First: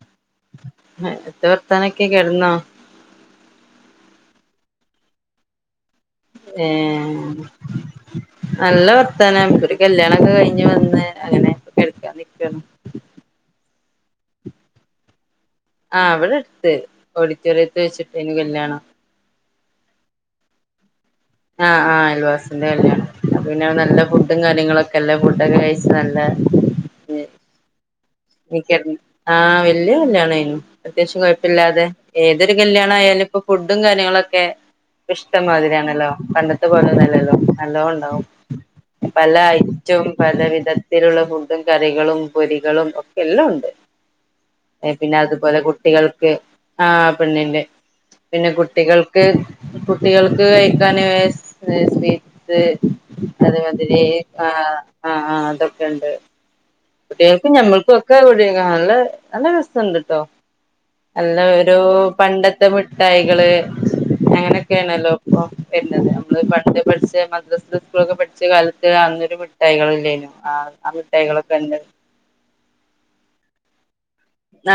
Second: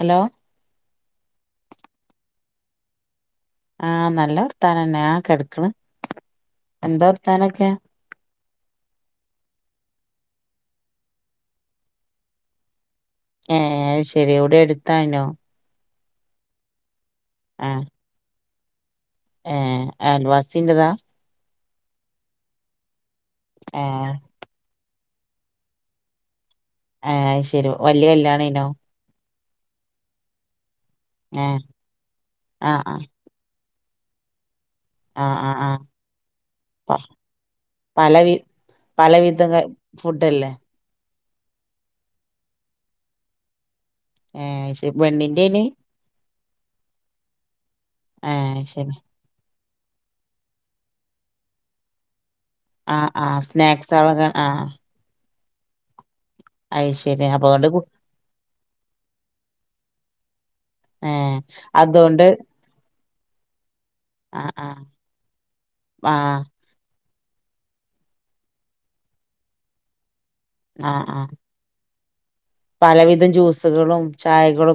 Hello എത്താ വർത്താനൊക്കെ കെട്ന്നോ? ആഹ നല്ലവർതാനന്നെ ആ കെട്ക്ക്ണ്. ഏ നല്ല വർത്താന. കല്യാണം ഒക്കെ കഴിഞ്ഞ് വന്ന് അങ്ങനൊ കെട്ക്കാണ്. ഏ ശെരി ഇവ്ടെ എടുത്തായിനോ. ആ അവിടെ എടുത്ത് ഓഡിറ്റോറിയത്ത് വെച്ചിട്ട് ഏയ്നു കല്യാണം. ഏ അൽവാസിൻറതാ? ആഹ് ആഹ് അൽവാസിന്റെ കല്ലാണ് പിന്നെ നല്ല ഏഹ് ഫുഡും കാര്യങ്ങളൊക്കെ എല്ലാം ഫുഡൊക്കെ കഴച്ച് നല്ല ആഹ ശരി വല്ിയ കല്യാണേയ്നോ? ആഹ് വല്യ കല്യാണേയ്നു അത്യാവശ്യം ഏഹ് കുഴപ്പല്യാതെ ഏതൊരു ആഹ് ആഹ് കല്യാണായാലും ഇപ്പൊ ഫു ഇതും കാര്യങ്ങളൊക്കെ ആഹ് ആഹ് ആഹ് ഇഷ്ടംമാതിരിയാണല്ലോ പണ്ടത്ത പ പോലന്നല്ലല്ലോ നല്ലതോ പല ഉണ്ടാവും വി പല പലവിധ ഐറ്റവും പല ഫുഡല്ലേ വിധത്തിലുള്ള ഫുഡും കറികളും പൊരികളും ഒക്കെ എല്ലാം ഉണ്ട് ഏഹ് അത് ശെരി പിന്നെ അതുപോലെ പെണ്ണിന്റേനി കുട്ടികൾക്ക് ആ പെണ്ണിന്റെ ഏഹ് പിന്നെ അത് ശെരി കുട്ടികൾക്ക് കുട്ടികൾക്ക് കഴിക്കാൻ ആഹ് ആഹ് അതമാതിരി സ്നാക്സാളൊക്കെ ആ ആഹ് ആഹ ആ ഇതൊക്കെണ്ട് അത് ശെരി അപ്പൊ കുട്ടികൾക്കും അതുകൊണ്ട് കു ഞമ്മൾക്കും ഒക്കെ എവിടെ നല്ല നല്ല രസുണ്ട് കേട്ടോ ഏഹ് അല്ല ഒരു അതോണ്ട് പണ്ടത്തെ മിഠായികള് ആഹ് ആഹ് അങ്ങനെയൊക്കെയാണല്ലോ ഇപ്പൊ വരുന്നത് നമ്മള് ആഹ് പണ്ട് പഠി മദ്രാസെ സ്കൂളൊക്കെ പഠിച്ച കാലത്ത് അന്നൊരു മിഠായികൾല്ലേ ആ ആ ആഹ് ആഹ് മിഠായികളൊക്കെ [unintelligible] പലവിധം ജ്യൂസുകളും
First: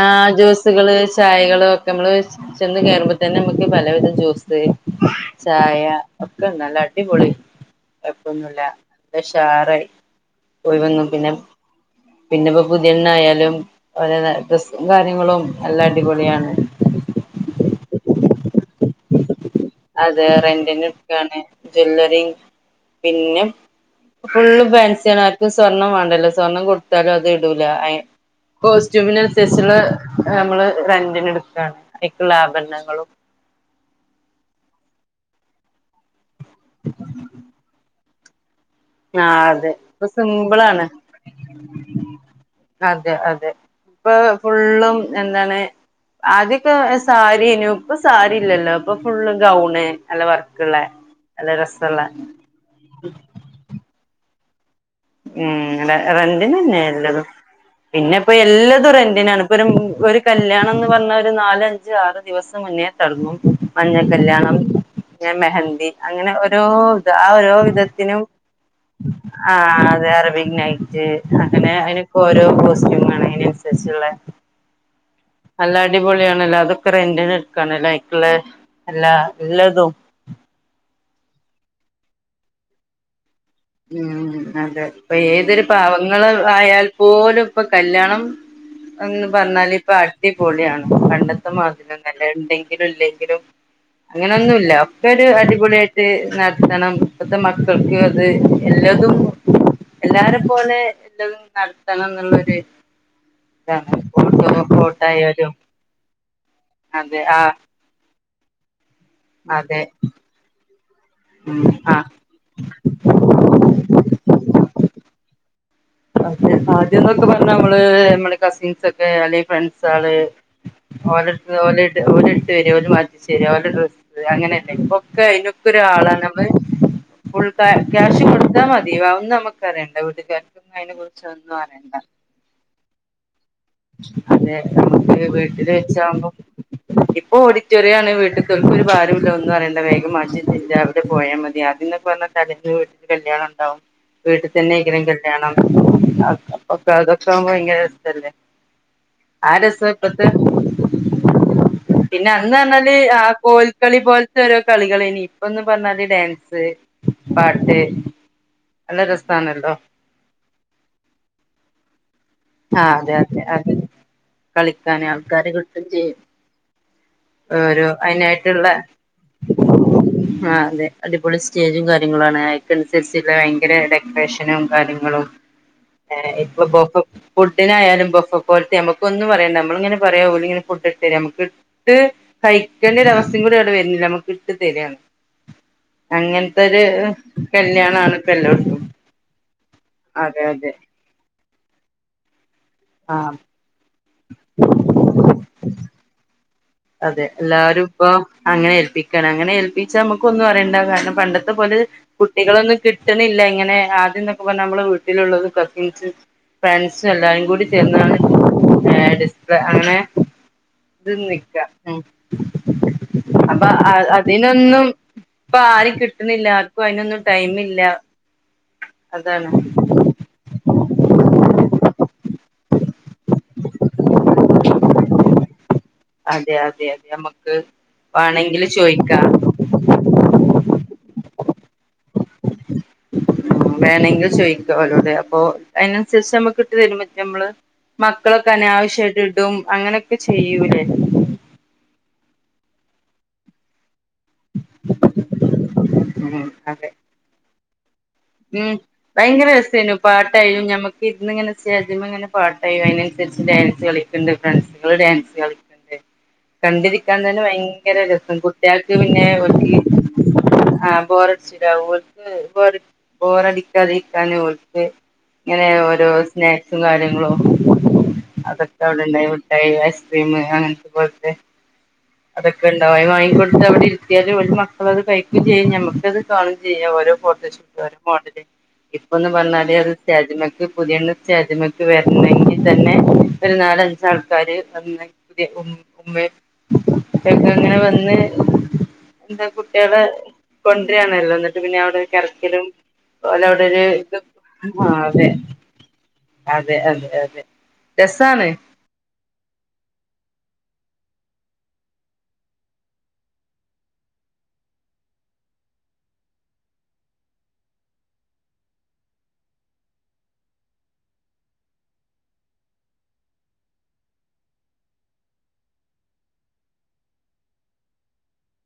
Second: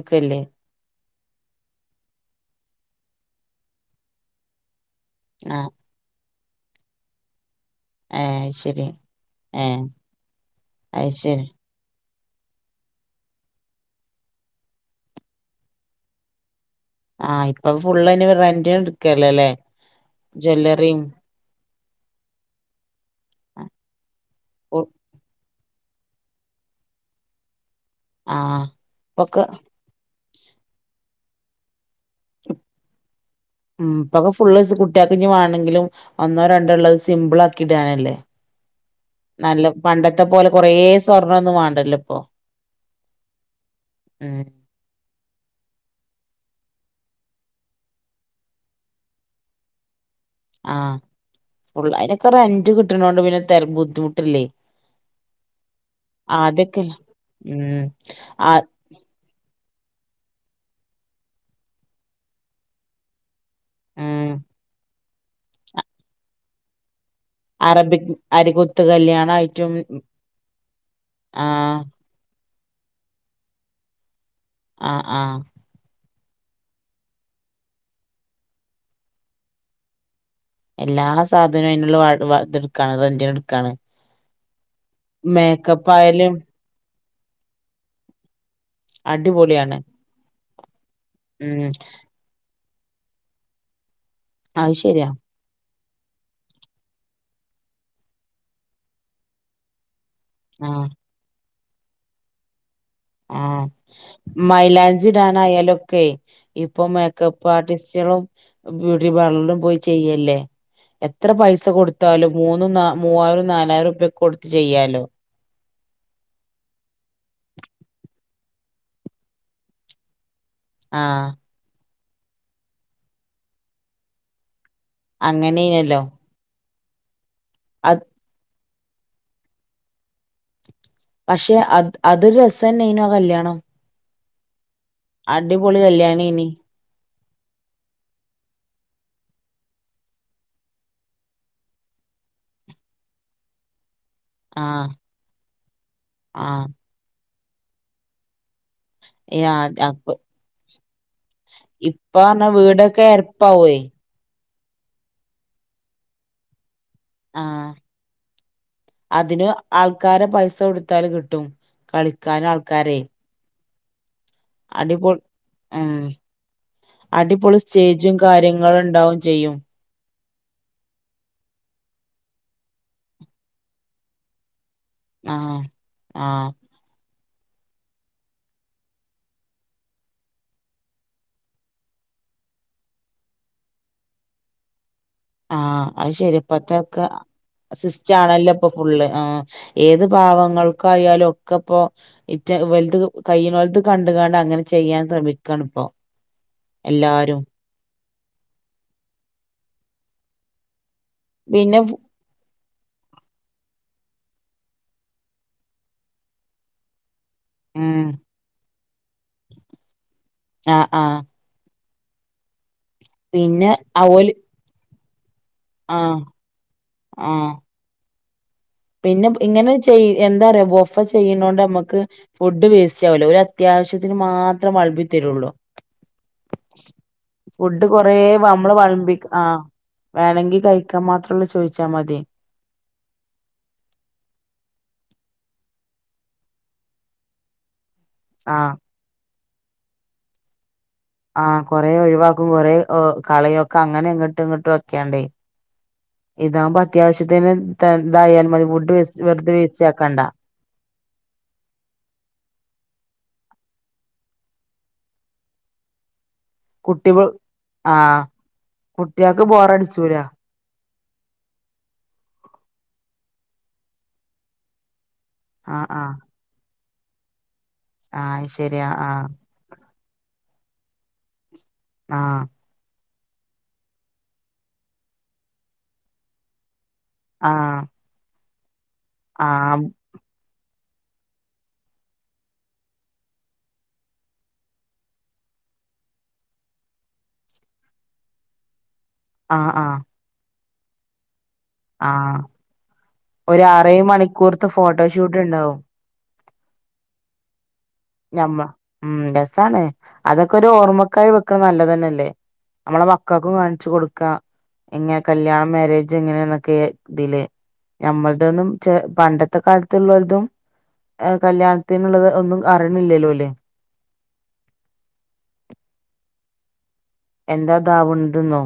ആ ജ്യൂസുകള് ചായകള് ഒക്കെ നമ്മള് ചെന്ന് കയറുമ്പ തന്നെ നമ്മുക്ക് പലവിധം ജ്യൂസ് ആഹ് ചായ ഒക്കെണ്ടല്ല അടിപൊളി ഏഹ് അത് കൊഴപ്പൊന്നുല്ല ശെരി ഏ ഉഷാറായി പോയി വന്നു അത് പിന്നെ ശരി പിന്നെപ്പോ പുതിയ എണ്ണ ആയാലും ഒലെ ഡ്രസും കാര്യങ്ങളും എല്ലാം അടിപൊളിയാണ് റന്റിന് എടുക്കല്ലേ അല്ലേ അതെ റെന്റിനട്ക്കാണ് ജ്വവല്ലറി പിന്നെ ഫുള്ള് ഫാൻസണ ആർക്കും സ്വർണ്ണം വേണ്ടല്ലോ സ്വർണ്ണം കൊടുത്താലും അത് ഇട ലാ ആ ഇപ്പൊക്കെ കോസ്റ്റ്യൂമിനനുസരിച്ചുള്ള നമ്മള് റെന്റിന് എടുക്കയാണ് ഉ പക ഫുള്ള കുട്ട കുട്ട്യാക്കിഞ്ഞ് വണെങ്കിലും ഒന്നോ രണ്ടോ ഉള്ളത് സിമ്പിൾ ആക്കി ഇടാനല്ലേ ആ നല്ല അതെ ഇപ്പൊ പണ്ടത്തെ പോലെ കൊറേ സിമ്പിളാണ് സ്വർണ്ണൊന്നും വേണ്ടല്ലോ ഇപ്പൊ അതെ അതെ ഇപ്പൊ ഉം ഫുള്ളും എന്താണ് ആദ്യൊക്കെ സാരിയനു ഇപ്പൊ സാരി ഇല്ലല്ലോ ഇപ്പൊ ഫുള്ള് ഗൗണ് നല്ല വർക്കുള്ള ആഹ നല്ല ഫുള്ള് രസള്ള അനൊക്കെ ഒരു റെന്റ് കിട്ടണണ്ട് പിന്നെ ബുദ്ധിമുട്ടില്ലേ ഉ റെന്റിന് തന്നെ ആദ്യൊക്കെ എല്ലതും ഉം പിന്നെപ്പൊ ആ എല്ലാതും റെന്റിനാണ് ഒരു കല്യാണം എന്ന് പറഞ്ഞ ഒരു നാാല അഞ്ച ആറ് ദിവസം മുന്നേ തടങ്ങും മഞ്ഞ ഉം കല്യാണം പി മെഹന്തി അങ്ങനെ ഓരോ ആ ഓരോ അറബിക് വിധത്തിനും അരികുത്ത് ആ കല്യാണായിട്ടും അറബി നൈറ്റ് ആ അങ്ങനെ അതിനൊക്കെ ഓരോ കോസ്റ്റ്യൂം ആണ് അതിനനുസരിച്ചുള്ള ആഹ നല്ല അടിപൊളിയാണല്ലോ അതൊക്കെ റെന്റിന് എടുക്കാണല്ലോ അക്കുള്ള എല്ലാ എല്ലാതും എല്ലാ സാധനവും അതിനുള്ള എടുക്കാണ് അ എ ഉം അതെെ ഇപ്പൊ ഏതൊരു മേക്കപ്പ് പാവങ്ങള് ആയാലും ആയാൽ പോലും ഇപ്പൊ കല്യാണം എന്ന് പറഞ്ഞാല് അടിപൊളിയാണ് ഇപ്പൊ അടിപൊളിയാണ് പണ്ടത്തെ ഉം മതിന്നല്ല ഉണ്ടെങ്കിൽ ഇല്ലെങ്കിലും അങ്ങന അത് ഒന്നുമല്ല ഒക്കെ ശരിയാ ഒരു അടിപൊളിയട്ട നടത്തണം ഇപ്പത്തെ മക്കൾക്ക അത് എല്ലാതും എല്ലാരും പോലെ ആഹ് എല്ലതും നടത്തണം എന്നുള്ളരു ആഹ ഫോട്ടോ മൈലാഞ്ചി ടാൻ ആയാലും ആയാലൊക്കെ ഇപ്പൊ അതെ ആ മേക്കപ്പ് ആർട്ടിസ്റ്റുകളും ബ്യൂട്ടി പാർലറിലും പോയി അതെ ചെയ്യല്ലേ എത്ര ഉം പൈസ ആ കൊടുത്താലും മൂന്നും മൂവായിരം നാലായിരം രപക്കെ കൊടുത്ത് ചെയ്യാലോ [unintelligible] അതെ ആദ്യംന്നൊക്കെ പറഞ്ഞ നമ്മള് നമ്മെ കസിൻസ് ഒക്കെ അല്ലെ ഫ്രണ്ട്സ ആള് ഓല ആഹ് ഓല ഓലരിട്ട് വരഓ മജ വരി ഓ ഡ്ര അങ്ങനെ ഇപ്പൊക്കെ അയിനൊക്ക അങ്ങനെയനല്ലോ ഒരാളാ നമ്മ ഫുൾ അത് ക്യാഷ് കൊടുത്താൽ മതിവാവന്ന് നമുക്ക് അറിയേണ്ട വീടുൻ പക്ഷെ അത് അതൊരു രസം തന്നെ ഇയിനു കല്ല്യാണം അതെ നമുക്ക് വീട്ടില് വെച്ചാവുമ്പോ കല്യാണേനി ഓ ഓഡിറ്റോറിയ ആണ് വീട്ടിൽ തൽ ഒരു ഭാരമല്ലോ എന്ന് പറയ വേഗമാ [unintelligible] അവിടെ പോയാൽ മതി ആദ്യംന്നൊക്കെ പറഞ്ഞ [unintelligible] വീട്ടിൽ കല്യാണം ഉണ്ടാവും വീട്ടിൽ തന്നെ ആഹ് എങ്കനും കല്യാണം ആഹ് അപ്പൊ അതൊക്കെ ആവുമ്പോ ഭയങ്കര ഇല്ലേ ആരസ അപ്പൊ പത്ത് ഇപ്പ പിന്നെ പറഞ്ഞ അന്ന് പറഞ്ഞാല് വീടൊക്കെ ആ എരപ്പാവേ കോൽക്കളി പോലെ ഓരോ കളികള ഇപ്പൊന്ന് പറഞ്ഞാല് ഡാൻസ് ആഹ് പാട്ട് നല്ല അതിന് രസാണല്ലോ ആൾക്കാരെ പൈസ കൊടുത്താൽ കിട്ടും കളി ആ അതെ അതെ അതെെ കളിക്കാന അടിപൊ ആൾക്കാര് കിട്ടും ഉം ചെയ്യും അടിപൊളി ഓരോ സ്റ്റേജും അയിനായിട്ടുള്ള കാര്യങ്ങളുണ്ടാവും ചെയ്യും ആ അതെ അതപോലെ സ്റ്റേജും കാര്യങ്ങളുംാണ് അക്ക അനുസരിച്ചുള്ള ഭയങ്കര ഡെക്കറേഷനും കാര്യങ്ങളും ആഹ് ആഹ് ഇപ്പ [unintelligible] ഫുഡിനായാലും ബൊഫ കോരത്തെ നമുക്ക ഒന്ന പറയാ നമ്മളിങ്ങനെ പറയാം പോല ഇങ്ങെ ഫുഡ് ഇട്ട് തരാം നമുക്ക് ഇട്ട് കഴിക്കേണ്ട ഒര അവസ്ഥയും കൂടി അവിടെ വരുന്നില്ല നമ്മുക്ക് ഇട്ട് തരാണ് ആഹ അത് ശരി അങ്ങനത്തെ ഒരു അപ്പത്തൊക്കെ സിസ്റ്റ കല്യാണാണ് ഇപ്പ ആണല്ലോ ഇപ്പൊ എല്ലോടത്തും ഫുള്ള് ആ ഏത് അതെ അതെ ഭാവങ്ങൾക്കായാലും ഒക്കെ ഇപ്പോൾ വലുത് ആ കൈയി വലുത് കണ്ടുകണ്ട് അങ്ങനെ ചെയ്യാൻ ശ്രമിക്കണ ഇപ്പൊ അതെ എല്ലാവാരും ഇപ്പൊ അങ്ങനെ ഏൽപ്പിക്കണം അങ്ങനെ ഏൽപ്പിച്ചാ നമ്മുക്ക ഒന്നും അറിയണ്ട കാരണം പണ്ടത്തെ പോലെ പിന്നെ കുട്ടികളൊന്നും കിട്ടണില്ല ഇങ്ങനെ ആ ൊക്കെ പറഞ്ഞ നമ്മെ വീട്ടിലുള്ളത് കസിൻസും ഫ്രണ്ട്സും എല്ലാരും കൂടി ഉം ചേന്നാണ് അങ്ങനെ ആഹ ആഹ ഉ അപ്പൊ ആ ഓല് അതിനൊന്നും ഇപ്പൊ ആര് ആഹ് കിട്ടുന്നില്ല ആർക്കും അതിനൊന്നും ആഹ് ടൈമ ഇില്ല പിന്നെ ഇങ്ങനെ ചെയ എന്താ പററയാ ബൊഫ ചെയ്യുന്നോണ്ട് നമുക്ക് ഫുഡ് വേസ്റ്റ് ആവലോ ഒരു അത്യാവശ്യത്തിന് മാത്രം വൾബി തരുള്ളൂ അതെ അതെ അതെ നമ്മുക്ക് ഫുഡ് കൊറ വേണെങ്കില് നമ്മള് ചോയിക്കാം വളമ്പിക്ക ആ വേണെങ്കി കഴിക്കാൻ മാത്രല്ല ചോയിിച്ചാ മതി ആ വേണമെങ്കും ചോദിക്കലോടെ അപ്പൊ അതിനനുസരിച്ച് നമ്മക്ക് ഇട്ട് തരുും പറ്റേ നമ്മള് മക്കളൊക്കെ ആഹ് അനാവശ്യമായിട്ട് ഇട്ടും അങ്ങനെയൊക്കെ ചെയ്യൂലേ ആ കൊറെേ ഒഴിവാക്കും കൊറെേ കളയൊക്കെ അങ്ങനെ ഇങ്ങോട്ടും ഇങ്ങോട്ടും ഒക്കെയണ്ടേ ഉം ഇതാകുമ്പോ അതെ അത്യാവശ്യത്തിന് ഇതായാൽ മതി ഉം ഫുഡ് വേസ്റ്റ് ഭയങ്കര വെറുതെ വേസ്റ്റ് രസമായിു ആക്കണ്ട പാട്ടായു ഞക്ക് ഇതിന്നിങ്ങനെ സജ ഇങ്ങനെ പാട്ടായി അതിന ഡാൻസ് കളിക്കണ്ട് ഫ്രണ്ട്സുക ഡാൻസ് കളണ്ട് കുട്ടി കണ്ടിരിക്കാൻ തന്നെ ഭയങ്കര ആഹ് രസം കുട്ടികൾക്ക് പിന്നെ കുട്ടികൾക്ക് ഒ ബോറടിച്ചൂല ബോരടിച്ചിടാ ഓക്ക് പോോരടിക്കാതിക്കാനെ ഓക്ക് ഇങ്ങനെ ആഹ് ഓരോ ആഹ് സ്നാക്സും കാര്യങ്ങളും ആഹ് അതൊക്കെ ശരിയാ ആഹ് അവിടെണ്ടായിട്ടായി അനത്തെ പോെ ആഹ് അതൊക്കെണ്ട ഇടുത്ത് അവിടെ ഇത്തിയാലല് ഒരു മക്കളൾ അത് കഴിക്കുക ചെയ്യും നമുക്കത് കാണും ചെയ്യാലെ ആഹ് ട്ട മോഡല് ഇപ്പൊന്ന് പറഞ്ഞാല് ആഹ് അത് ാജമക്ക് പുതിയണ് ചേദ്യമക്കെ വരണമെങ്കിൽ തന്നെ ഒരു നാലഞ്ച ആൾക്കാാര്ന്ന് പുതിയ ഉമ്മ ക്കെ അങ്ങനെ വന്ന് എന്താ ആഹ് ആഹ് കുട്ടികളെ കൊണ്ടുവരിണല്ലോിട്ട് പിന്നെ അവിടെ ഒരു ആഹ് കറക്കലും അലെ അവിടെ ഒരു ആറേഴ് ഇത് മണിക്കൂർത്തെ ആ അതെ ഫോട്ടോഷൂട്ട് ഉണ്ടാവും അതെ അതെ അതെ രസാണ് മ്മ ഉ രസാണ് അതൊക്കെ ഒരു ഓർമ്മക്കായി വെക്കണ നല്ലതന്നെല്ലേ നമ്മളെ വക്കൾക്കും കാണിച്ചു കൊടുക്ക എങ്ങനെ കല്യാണ മാരേജ് എങ്ങനെ എന്നൊക്കെ ഇതില് ഞമ്മൾതൊന്നും പണ്ടത്തെ കാലത്തുള്ളവരിതും കല്യാണത്തിനുള്ളത് ഒന്നും കറണില്ലല്ലോ അല്ലേ എന്താ ദാവണ്തെന്നോ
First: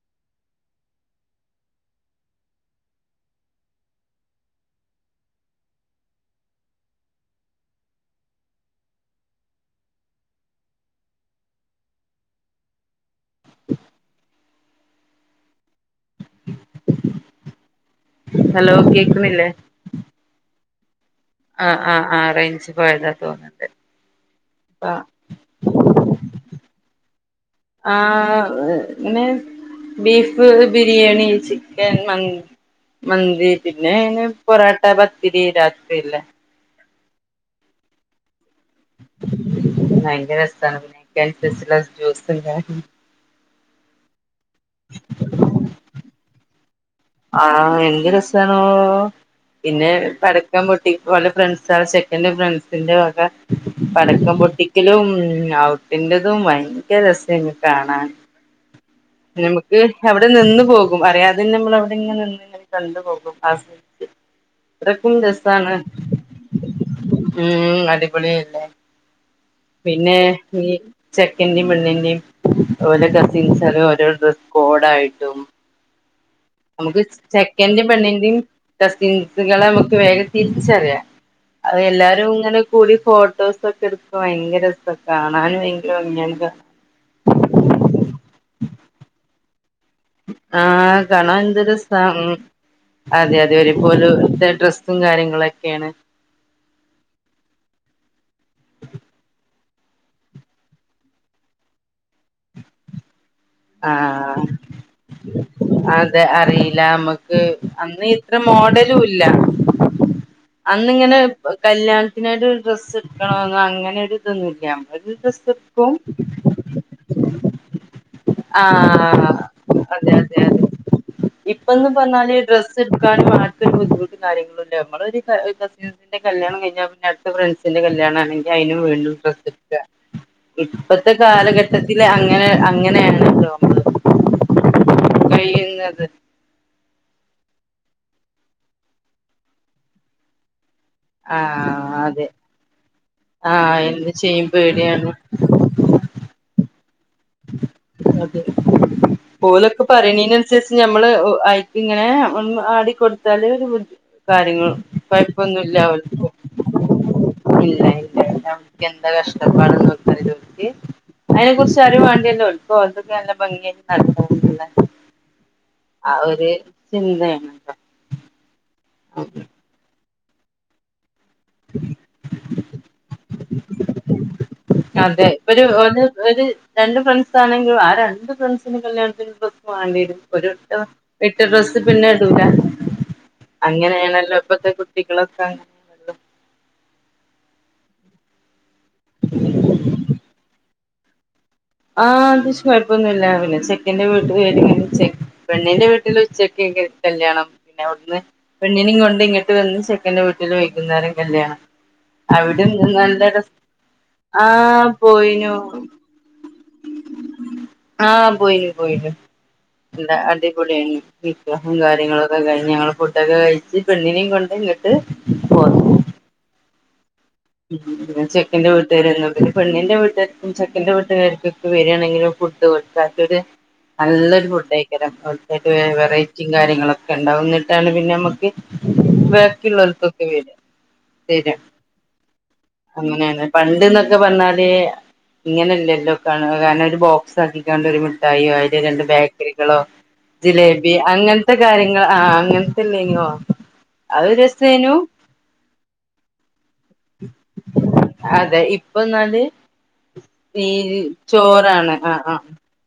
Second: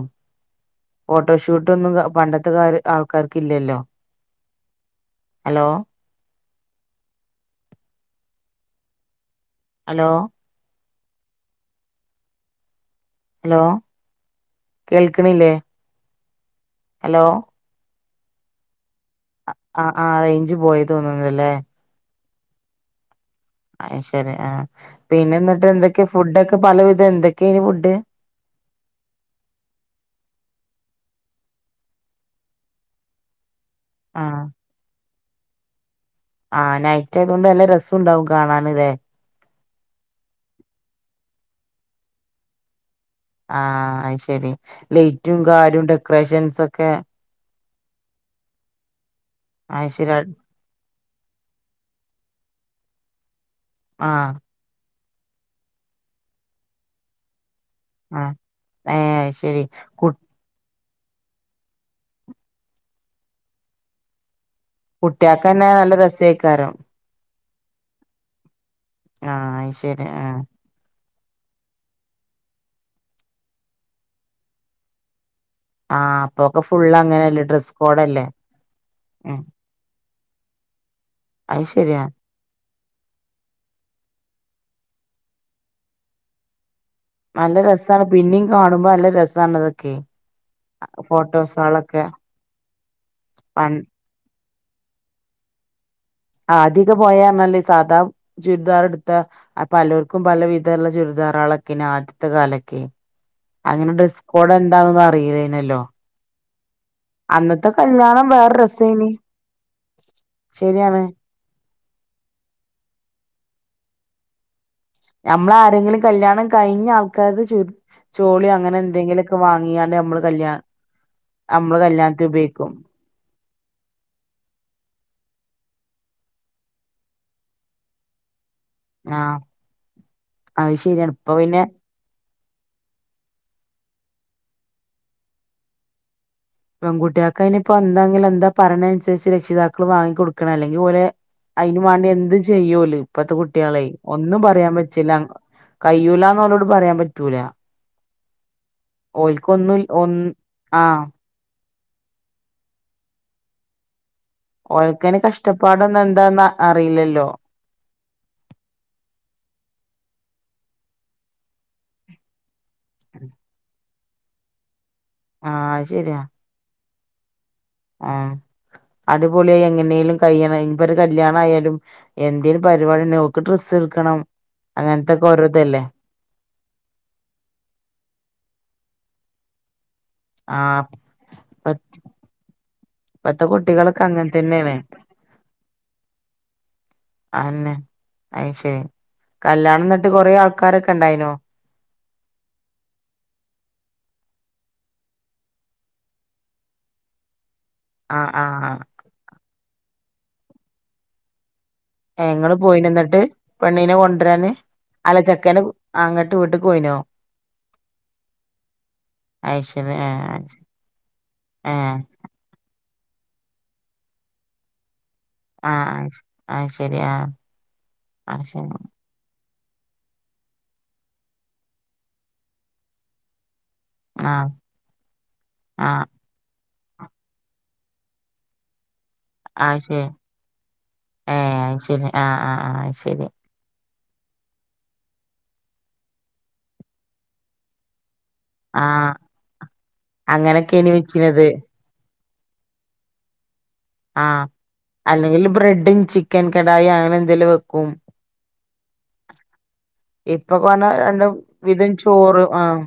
ഫോട്ടോഷൂട്ടൊന്നും പണ്ടത്തകാല ആള്ക്കാാര്ക്കില്ലല്ലോ ഹലോ ഹലോ ഹലോ കേൾക്ക്ണില്ലേ ഹലോ ഹലോ ഓക്കെ ആ ആ റേഞ്ച് പോയി തോന്നുന്നല്ലേ ആ റേഞ്ച് പോയത അ ശരി ആ പിന്നെ എന്നട്ട് എന്തൊക്കെയ ഫുഡൊക്കെ പലവിധം എന്തൊ ആ ഇന്ന് ബീഫ് ബിരിയാണി ചിക്കൻ മന്തി പിന്നെ ആഹ് പൊറോട്ട പത്തിരി രാത്രില്ല ആഹ് നൈറ്റ് ആയതുകൊണ്ട് നല്ല രസം ഉണ്ടാവ ഭയങ്കര രസാണ് പി ജ ആഹ അ ശരി ലൈറ്റും കാരും ഡെക്കറേഷൻസ് ഒക്കെ ആഹ എന്ത് രസണോ പിന്നെ അയ് ശരി പടക്കം പൊട്ടി പോലെ ഫ്രണ്ട്സ ആ ചെ ക്കൻഡ് ഫ്രണ്ട്സിന്റെ വക ആഹ് പടക്കം പൊട്ടിക്കലും ഔട്ടിന്റതും ഭയങ്കര രസമാണ് കാണാ ആഹ് ഏഹ് അയ് ശരി നമുക്ക് കു അ വിടെ നിന്ന് പോകും ും അറിയാത തന്നെ നമ്മൾ അവിടെ നിന്ന് ഇങ്ങനെ കണ്ടുപോകും ആസ്വദി ച്ച് അത്റക്കും കുട്ടിയാക്കന്നെ രസാണ് നല്ല രസേക്കാരം ഉം അടിപൊളിയ ഇല്ലേ ആഹ് അയ് ശരി പിന്നെ ആഹ് ന ചെക്കന്യും പെണ്ണിന്റെറെയും അതുപോലെ കസിൻസ്ല്ലും ഓരോോ ഡ്രസ്സ് കോഡ ആായിട്ടും ആഹ് അപ്പൊക്കെ ഫുള്ള് നമുക്ക് അങ്ങനെയല്ലേ ഡ്രസ്സ് ചെക്കൻഡിം കോഡല്ലേ പെണ്ണിന്റിം ഉം ദകസിൻസ്കള നമുക്ക് വേഗ തിരിച്ചറിയാം അയ് അത് ശരിയാ എല്ലാരും ഇങ്ങനെ കൂടി ഫോട്ടോസ ഒക്കെ എടുക്ക ഭയങ്കര ക്കെ കാണൻ ഭയങ്കര ഇൻ നല്ല രസമാണ് പിന്നെയും കാണുമ്പോ നല്ല രസമാണതൊക്കെ ആഹ് കാണാൻ എന്തരുസ അതെ അതെ പണ്ട് ഒരുപോലും ഡ്രെസ്സും കാര്യങ്ങളൊക്കെയാണ് ആദ്യക്കെ പോയല് സാദാ ചുരിദാർ എടുത്ത പലവർക്കും പല വിധമുള്ള ചുരിദാർ ധാറാളക്കിന് ആദ്യത്തെ കാലക്ക അങ്ങനെ ഡ്രെസ് ആഹ് കോഡ എന്താന്നന്ന് അറിയല്ലേനല്ലോ ക്ക് അന്ന് ഇത്ര വേറെ രസേനി മോഡലല്ല ശരിയാണ് അന്നിങ്ങനെ കല്യാണത്തിനായിട്ടൊരു ഡ്രസ്സ് എടുക്കണന്ന് അങ്ങനെൊ ഒരു ഇതൊന്നുമില്ല നമ്മളൊരു ഡ്രസ്സ് നമ്മള എടുക്കും ആരെങ്കിലും കല്യാണം കഴിഞ്ഞ ആൾക്കാർ ചുരു ചോളി അങ്ങനെ ആഹ് എന്തെങ്കിലുമൊക്കെ വാങ്ങിയാണ്ട് അതെ നമ്മള് അതെ കല്യാണം അതെ ഇപ്പന്ന് പറഞ്ഞാല് ഡ്രസ്സ് എടുക്കാ മാറ്റൊന്നല്ല യ നമ്മള് കസിന്റെ കല്യാണം കഴിഞ്ഞ പിന്നെ അടുത്ത് ഫ്രണ്ട്സിന്റെ കല്യാണ അതിനു വീണ്ടും ആഹ് ഡ്രസ്സ്‌ ഡ്ക അത് ഇപ്പത്തെ ശരിയാണ് ഇപ്പൊ പിന്നെ കാലഘട്ടത്തി അങ്ങനെ അങ്ങനെയാണ്ല്ലോത് കഴിയുന്നത് പെൺകുട്ടൾ അതിനിയിപ്പോൊ എന്താങ്കിലും എന്താ പറണ അനുസരിച്ച് രക്ഷിതാക്കൾ വാങ്ങി കൊടുക്കണം അല്ലെങ്കി ഓലെ അതിന് ആഹ് വേണ്ടി അതെ എന്ത്തു ചെയ്യൂല ഇപ്പത്തെ ആഹ് കുട്ടികളെ എന്ത് ഒന്നും ചെയ്യും പറയാൻ പറ്റു പേടിയാണ് ല്ല കയ്യൂല എന്നന്ന് ഓലോട് പറയാൻ പറ്റ അതെ ഓ ഓൽക്കൊന്നും ലൊക്കെ ഒ പറയണതിനനുസരിച്ച് ആഹ് ഞമ്മള് ഇങ്ങനെ ആടിക്കൊടുത്താല് ഒരു ബുദ് കാര്യങ്ങൾ ഓൽക്കയിന് പഴപ്പൊന്നും കഷ്ടപ്പാടൊന്നും ഇല്ലപ്പ എന്താന്ന് അറിയില്ലല്ലോ ഇല്ല ഇല്ല നമുക്ക് എന്താ കഷ്ടപ്പാട അതി അതിനെ കുുറിച്ച് അറി വേണ്ടിയല്ലാം ഒളക്ക അതൊക്കെ നല്ല ഭംഗിയ ആല്ല ആഹ ശരിയാ ചിന്തയാണ് ആ അടിപൊളിയ എങ്ങനെലും കഴിയണം ഇ കല്യാണയാലും എന്തേലും പരിപാടിയുണ്ടേ ഓൾക്ക് ഡ്രസ് എടുക്കണം അതെ അങ്ങനത്തൊക്കെ ഒരു ഓരോതല്ലേ ഒരു രണ്ട് ഫ്രണ്ട്സ് ആണെങ്കിലും ആ രണ്ട് ഫ്രണ്ട്സിന് കല്യാണത്തി വേണ്ടിരും ഒ ആഹ് എട്ട് ഡ്രസ്സ് പിന്നെ എടൂല ഇപ്പത്തെ കുട്ടികളൊക്കെ അങ്ങനെ അങ്ങനെയണല്ലോ ഇപ്പത്തെ തന്നെയാണ് കുട്ടികളൊക്കെ അന്നെ അ ശരി കല്യാണം എന്നിട്ട് കൊറെേ ആൾക്കാരൊക്കെ ഇണ്ടായിനോ ആഹ് അത്യാശ് കുഴപ്പൊന്നുമില്ല പിന്നെ ചെക്കൻന്റെ വീട്ടിൽ പണ്ണിൻന്റെ വീട്ടില് ഉച്ചക്ക കല്ല്യാണം പിന്നെ അവിടുന്ന് ആഹ് ആഹ് പെണ്ണിനും കൊണ്ട് ഇങ്ങട്ട് വന്ന് ചെക്കൻന്റെ വീട്ടിൽ വൈകുന്നേരം കല്യാണം ഞങ്ങള്ൾ അവിടെ പോയി നിന്നിട്ട് നല്ല രസ പെണ്ണീനെ കൊണ്ടുവരാന് ആഹ് പോയിനു അലച്ചക്കന് അങ്ങട്ട് ഇട്ട് വട്ട് പോയിനോ ആഹ് പോയിര് പോയിര് അയ്ശരി എല്ല ഏഹ് അടിപൊളിയാണ് വിഗ്രഹം ഏഹ് കാര്യങ്ങളൊക്കെ കഴിഞ്ഞ ഞങ്ങള ഫുട്ടൊക്കെ കഴച്ച് പെണ്ണിനെയും കൊണ്ട് ഇങ്ങിട്ട് ആഹ ആഹ് ശരിയാ ചെക്കന്റെ വീട്ടത്തുകല്ല [unintelligible] പെണ്ണിന്റെ വീട്ടുകാർക്കും ചെക്കൻന്റെ വീട്ടുകാർക്കും ഒക്കെ വരികയാണെങ്കില് ഫുഡ് കൊടുക്കാത്തൊരു നല്ലൊരു ആഹ് ഫുഡ് ആയിക്കരം ആഹ് വെറൈറ്റിയും കാര്യങ്ങളൊക്കെ ഉണ്ടാവുന്നിട്ടാണ് പിന്നെ നമ്മുക്ക് അയ് ശരി ബാക്കിയുള്ളലത്തൊക്കെ വര് ഏഹ് ശരിയാണ് അയ് ശരി ആഹ് ആഹ് ആഹ് അയ് ശരി അങ്ങനെയന്നെ പണ്ട്ന്നൊ ക്കെ പറഞ്ഞാല് ഇങ്ങനെയല്ലല്ലോ കാണ ഒരു ബോക്സ് ആക്കണ്ട മിഠായിയോ അതില് രണ്ട് ആഹ് ബേക്കറികളോ അങ്ങനൊക്കേനി ജിലേബി വെച്ചിനത് അങ്ങനത്തെ കാര്യങ്ങൾ ആ അങ്ങനത്തല്ലെങ്ങോ ആ അല്ലെങ്കിൽ ബ്രെഡും ചിക്കൻ കടായി അങ്ങനെ എന്തെങ്കിലും വെ അതെ ഇപ്പൊ എന്നാല് ഇപ്പൊക്കെ ഈ പറഞ്ഞാ രണ്ടും വിധം ചോറാണ് ആഹ ആഹ ചോറ് ആഹ്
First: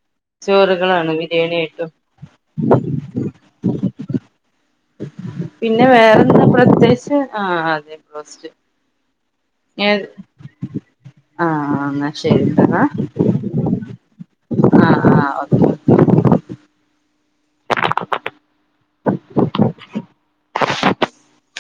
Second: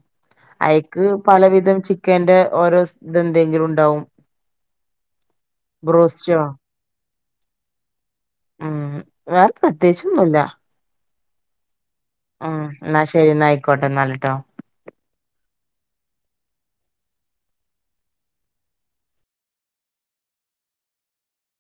അയ്ക്ക് ചോറുകളാണ് പലവിധം ബിരിയാണിയായിട്ടോ ചിക്കന്റെ ഓരോ ഇതെന്തെങ്കിലും ഉണ്ടാവും പിന്നെ ബ്രോസ്റ്റോ വേറെന്താ പ്രത്യേകിച്ച് ആ അതെ ഉം വേറെ ഏ പ്രത്യേകിച്ചൊന്നുല്ല അന്നാ ഉം ശരിന്താ എന്നാ ശരി എന്നാ ആയിക്കോട്ടെ എന്നാല് ട്ടോ ആ ആഓ [unintelligible] [unintelligible]